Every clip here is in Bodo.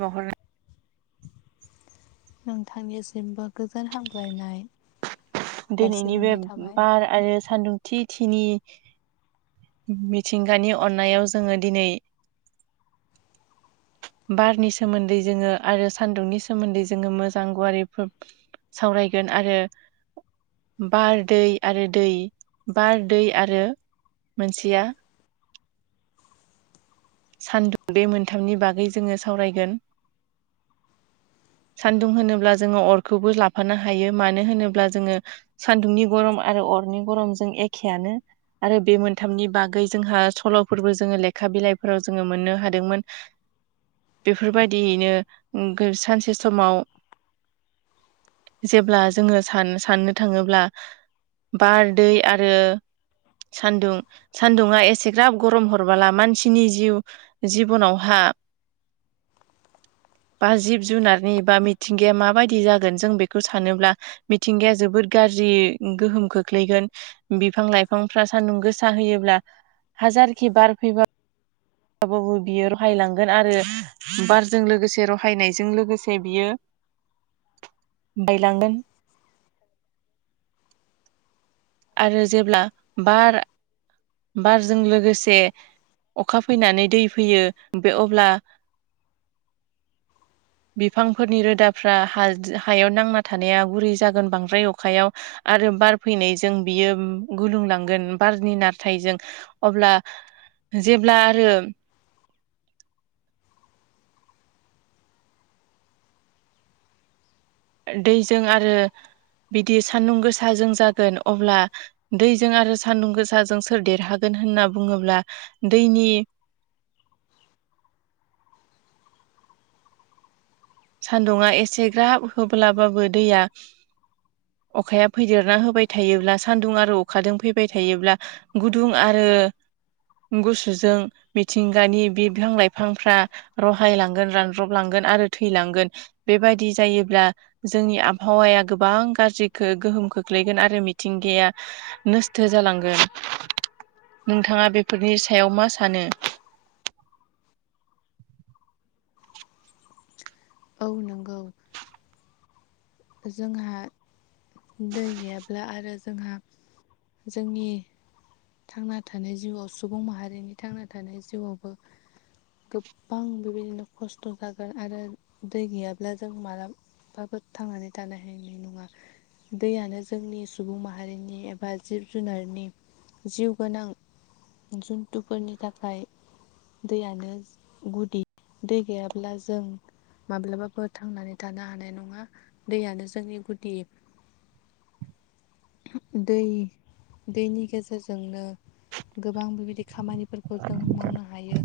महर नोंथांनिसिमबो गोजोन हामग्लायनाय दिनैनि बे जासिहरनाय थाबाय बार आरो सान्दुं थिथिनि मिथिंगानि अननायाव जोङो दिनै बारनि सोमोन्दै जोङो आरो सान्दुंनि सोमोन्दै जोङो मोजां गुवारै सावराय सावरायगोन आरो बार दै आरो दै बार दै आरो मोनसेया सान्दुं बे मोनथामनि बागै जोङो सावरायगोन सान्दुं होनोब्ला जोङो अरखौबो लाफानो हायो मानो होनोब्ला जोङो सान्दुंनि गरम आरो अरनि गरम जों एखेआनो आरो बे मोनथामनि बागै जोंहा सल'फोरबो जोङो लेखा बिलाइ फोराव जोङो मोननो हादोंमोन बेफोरबायदियैनो सानसे समाव जेब्ला जोङो सान साननो थाङोब्ला बार दै आरो सान्दुं सान्दुंङा एसेग्राब गरम हरबोला मानसि नि जिउ जिबनावहा बा जिब जुनारनि बा मिथिंगाया माबायदि जागोन जों बेखौ सानोब्ला मिथिंगाया जोबोद गाज्रि गोहोम खोख्लैगोन बिफां लाइफांफ्रा सान्दुं गोसा होयोब्ला हाजार के बार फिबार [inaudible] गाबाबो बियो रहायलांगोन आरो बारजों लोगोसे रहायनायजों लोगोसे बियो बायलांगोन [inaudible] आरो जेब्ला बार बारजों लोगोसे अखा फैनानै दै फैयो बे अब्ला [inaudible] बिफांफोरनि रोदाफ्रा हायाव नांना थानाया गुरै जागोन बांद्राय अखायाव आरो बार फैनायजों बियो गुलुंलांगोन बारनि नार फाइ ज [unintelligible] अब्ला जेब्ला आरो दैजों आरो बिदि सान्दुं गोसाजों जागोन अब्ला दैजों आरो सान्दुं गोसाजों सोर देरहागोन होनना बुङोब्ला दैनि [inaudible] सान्दुङा एसे ग्राब होब्लाबाबो दैया अखाया फैदेरना होबाय थायोब्ला सान्दुं आरो अखाजों फैबाय थायोब्ला गुदुं आरो द [inaudible] गुसुजों मिथिंगानि बिफां लाइफांफ्रा रहायलांगोन रानब्रबलांगोन आरो थैलांगोन बेबायदि जायोब्ला जोंनि आबहावाया गोबां गाज्रिखौ गोहोमखौ गोग्लैगोन आरो मिथिंगाया नस्थ' जालांगोन नोंथाङा बेफोरनि सायाव मा सानो [inaudible] औ नंगौ जोंहा दै गैयाब्ला आरो जोंहा जोंनि थांना थानाय जिउआव सुबुं माहारिनि थांना थानाय जिउआवबो गोबां बेबायदिनो खस्थ' जागोन आरो दै गैयाब्ला जों मालाब बाबो थांनानै थानो हायनाय नङा दैयानो जोंनि सुबुं माहारिनि एबा जिब जुनारनि जिउ गोनां जन्थुफोरनि थाखाय दैयानो गुदि दै गैयाब्ला जों माब्लाबाबो थांनानै थानो हानाय नङा दैयानो जोंनि गुदि दै दैनि गेजेरजोंनो गोबां बेबायदि खामानिफोरखौ जों मावनो हायो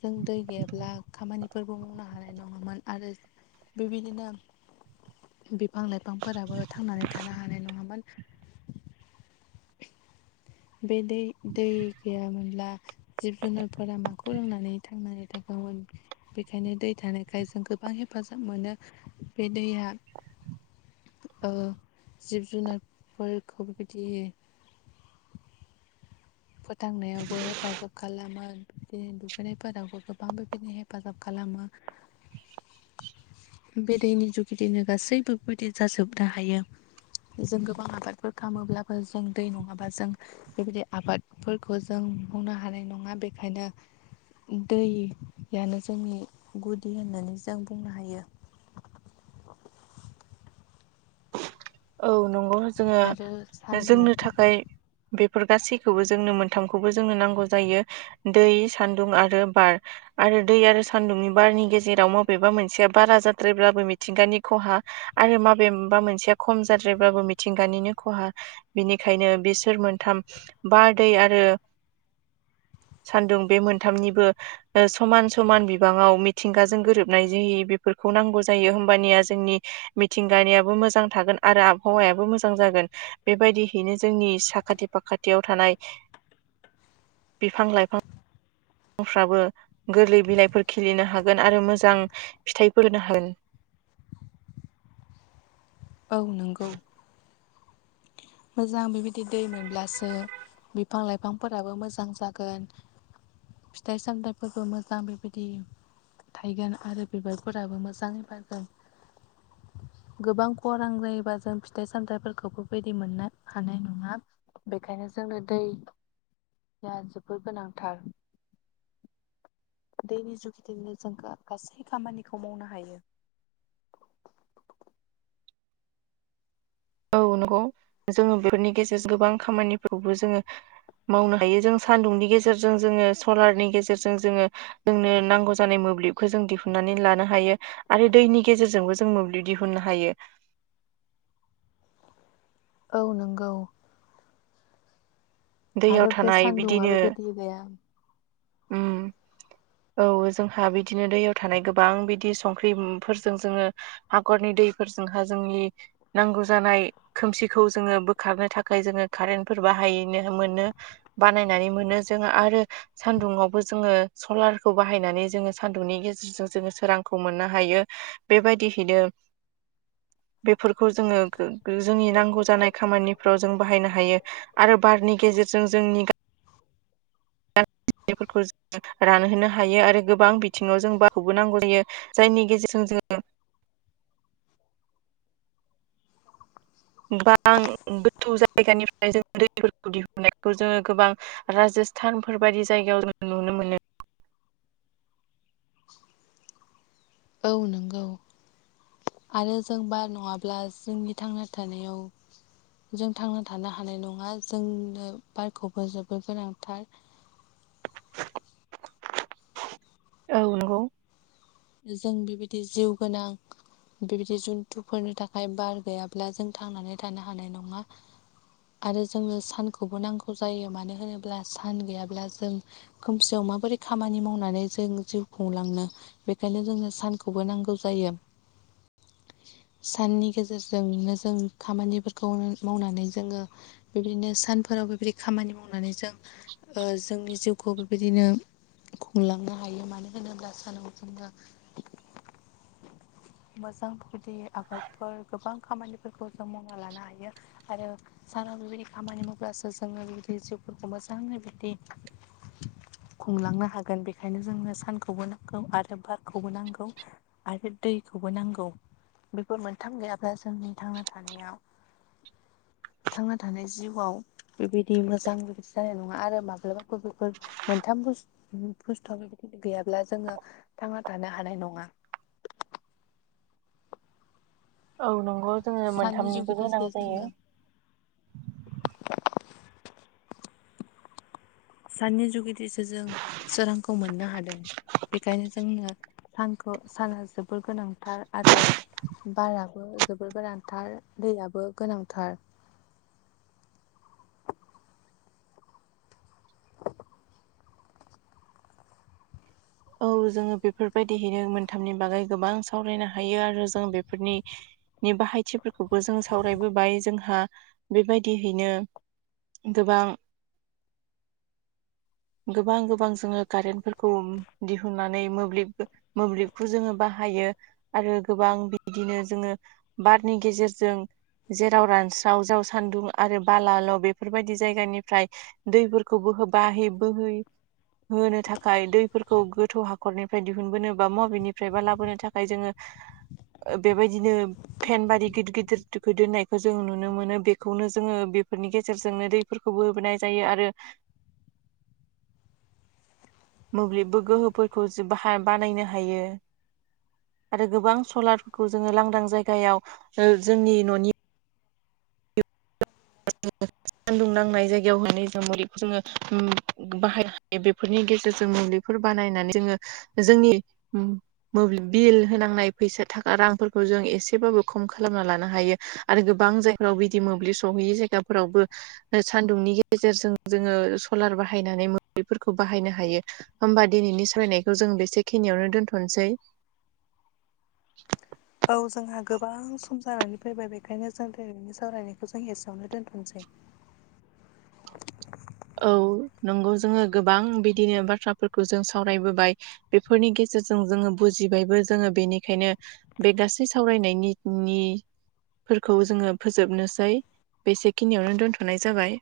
जों दै गैयाब्ला खामानिफोरबो मावनो हानाय नङामोन आरो बेबायदिनो बिफां लाइफांफोराबो थांनानै थानो हायो [inaudible] बे दै दै गैयामोनब्ला जिब जुनारफोरा माखौ लोंनानै थांनानै थोन बेखायनो दै थानायखाय जों गोबां हेफाजाब मोनो बे दैया [inaudible] जिब जुनारफोरखौ बेबायदि फोथांनायावबो हेफाजाब खालामो बिदिनो दुगैनायफोरावबो गोबां बेबायदिनो हेफाजाब खालामो खालामो बे दैनि जुगिदिनो गासैबो बेबायदि जाजोबनो हायो जों गोबां आबादफोर खालामोब्लाबो जों दै नङाबा जों बेबायदि आबाद फोरखौ जों नुहनो हानाय नङा बेखायनो दैयानो जोंनि गुदि होननानै जों बुंनो हायो [inaudible] औ नंगौ जोङो आरो सान्दुं जोंनो थाखाय बे बेफोर गासैखौबो जोंनो मोनथामखौबो जोंनो नांगौ जायो दै सान्दुं आरो बार आरो दै आरो सान्दुंनि बारनि गेजेराव मबेबा मोनसेया बारा जाद्रायब्लाबो मिथिंगानि खहा आरो माबेमबा मोनसेया खम जाद्रायब्लाबो मिथिंगानिनो खहा बिनिखायनो बिसोर मोनथाम बार दैै आरो [unintelligible] सान्दुं बे मोनथामनिबो समान समान बिबाङाव मिथिंगाजों गोरोबनाय जायो बेफोरखौ खौ नांगौ जायो होमबानिया जोंनि मिथिंगारियाबो मोजां थागोन आरो आबहावायाबो मोजां जागोन बेबायदिहैनो जोंनि साखाथि फाखाथियाव थानाय [unintelligible] बिफां लाइफां आफ्राबो गोरलै बिलाइफोर खिलिनो हागोन आरो मोजां फिथाइफोरो हागोन औ नंगौ मोजां बेबायदि दै मोनब्लासो बिफां लाइफांफोराबो मोजां जागोन फिथाइ सामथाइफोरबो मोजां बेबायदि थायगोन आरो बिबारफोराबो मोजां बारगोन गोबां खरां जायोबा जों फिथाइ सामथायाइफोरखौ बेबायदि मोननो हानाय नङा बेखायनो जोंनो दै जहा जोबोद गोनांथार दैनि जुगिदोंनो जों गासै खामानिखौ मावनो हायो [unintelligible] औ नंगौ जोङो बेफोरनि गेजेरजों गोबां खामानिफोरखौबो जोङो मावनो हायो जों सान्दुंनि गेजेरजों जोङो सलारनि गेजेरजों जोङो जोंनो नांगौ जानाय मोन म्लिबखौ जों दिहुननानै लानो हायो आरो दैनि गेजेरजोंबो जों मोब्लिब दिहुननो हायो [unintelligible] औ नंगौ आरो दैयाव बे थानाय सान्दुंङा बिदिनो बो बेबादि गैया उम [unintelligible] औ जोंहा बिदिनो दैयाव थानाय गोबां बिदि संख्रिफोरजों जोङो हाखरनि दैफोरजोंहा जोंनि नांगौ जानाय खोमसिखौ जोङो बोखारनो थाखाय जोङो कारेन्टफोर बाहायो नो मोन बानायनानै मोन जों आरो सान्दुंङावबो जोङो सलारखौ बाहायनाय नानै जोङो सान्दुंनि गेजेरजों जोङो सोरांखौ मोननो हायो बेबायदिहैनो [unintelligible] बेफोरखौ जोङो जोंनि नांगौ जानाय खामानिफ्राव जों बाहायनो हायो आरो बारनि गेजेरजों जोंनि [unintelligible] बेफोरखौ जों रानहोनो हायो आरो गोबां बिथिङाव जों बारखौबो नांगौ जायो जायनि गेजेरजों जोङो [unintelligible] गोबां गोथौ जायगानिफ्राय जों दैफोरखौ दिहुनो जायखौ जोंङो गोबां राजस्थानफोर बायदि जायगायाव जों नुनो मोनो औ नंगौ आरो जों बार नङाब्ला जोंनि थांना थानायाव जों थांना थानो हानाय नङा जोंनो बारखौबो जोबोद गोनांथार [unintelligible] औ नंगौ जों बेबायदि जिउ गोनां बेबायदि जन्थुफोरनि थाखाय बार गैयाब्ला जों थांनानै थानो हानाय नङा आरो जोंनो सानखौबो नांगौ जायो मानो होनोब्ला सान गैयाब्ला जों खोमसियाव माबोरै खामानि मावनानै जों जिउ खुंलांनो ओंखायनो जोंनो सानखौबो नांगौ जायो साननि गेजेरजोंनो जों खामानिफोरखौ मावनानै जोङो बेबायदिनो सान फोराव बेबायदि खामानि मावनानै जों ओ जोंनि जिउखौ बेबायदिनो खुंलांनो हायो मानो होनोब्ला सानाव जोङो मोजां गुदि आबादफोर गोबां खामानिफोरखौ जों मावना लानो हायो आरो बाव बेबायदि खामानि मावब्लासो जोङो बिबायदि जिउफोरखौ मोजाङै बिदि खुंलांनो हागोन बेखायनो जोंनो सानखौबो नांगौ आरोबा खौबो नांगौ आरो दैखौबो नांगौ बेफोर मोनथाम गैयाब्ला जोंनि थांना थानायाव थांना थानाय जिउआव बेबायदि मोजां बेबायदि जानाय नङा आरो माब्लाबाफोर बेफोर मोनथाम बुस बुसथुआ बेबायदि गैयाब्ला जोङो थांना थानो हानाय नङा औ नंगौ जोङो साननि मोनथामनिबो गोनां जुगिदिसो जायो जोङो साननि जुगिदिसो जों सोरांखौ मोननो हादों बेखायनो जोंनो सानखौ साना जोबोर गोनांथार आरो बाराबो जोबोर गोनांथार दैयाबो गोनांथार [inaudible] औ जों बेफोरबायदिनो मोनथामनि बागै गोबां सावरायनो हायो आरो जों बेफोरनि बाहायथिफोरखौबो जों सावरायबोबाय जोंहा बेबायदियैनो गोबां गोबां गोबां जोङो गारेनफोरखौ दिहुननानै मोब्लिब मोब्लिबखौ जोङो बाहायो आरो गोबां बिदिनो जोङो बारनि गेजेरजों जेराव रानस्राव ज्राव सान्दुं आरो बालाल' बेफोरबायदि जायगानिफ्राय दैफोरखौबो होबा हेबै बोहै होनो थाखाय दैफोरखौ खौ गोथौ हाखरनिफ्राय दिहुनबोनो बा मबेनिफ्राय बा लाबोनो थाखाय जोङो बेबायदिनो फेनबादि गिदिर गिदिर दुखै दोननायखौ जों नुनो मोनो बेखौनो जोङो बेफोरनि गेजेरजोंनो दैफोरखौबो होबोनाय जायो आरो [inaudible] [unintelligible] मोब्लिबबो गोहोफोरखौ ज बाह बानायनो हायो। आरो गोबां सलारफोरखौ जोङो लांदां जायगायाव जोंनि न'नि [unintelligible] [inaudible] सान्दुं नांनाय जायगायावहै जों मुलिखौ जोङो बाहायनो हायो बेफोरनि गेजेरजों मुलि बनानै जो जोंनि मोब्लिब बिल होनांनाय फोयसा थाखा रांफोरखौ जों एसेबाबो खम खालामनो लानो हायो आरो गोबां जायफोराव मोब्लिब सहैयै जायगा। जायगाफोरावबो फोरावबो सान्दुंनि गेजेरजों जोङो सलार बाहायनानै मोब्लिबफोरखौ बाहायनो हायो। होमबा दिनैनि सालायनायखौ जों बेसे खिनियावनो दोनथ'नोसै [inaudible] [unintelligible] [inaudible] [inaudible] [unintelligible] औ जोंहा गोबां सम जानानै फैबाय बेखायनो जों दिनैनि सावरायनायखौ जों एसेयावनो दोनथ'नोसै [inaudible] [unintelligible] औ नंगौ जोङो गोबां बिदिनो बाथ्राफोरखौ जों सावरायबोबाय बेफोरनि गेजेराव जों जोङो बुजिबायबो जोङो बेनिखायनो बे गासै सावरायनायनि नि फोरखौ जोङो फोजोबनोसै बेसेखिनियावनो दोन्थ'नाय जाबाय।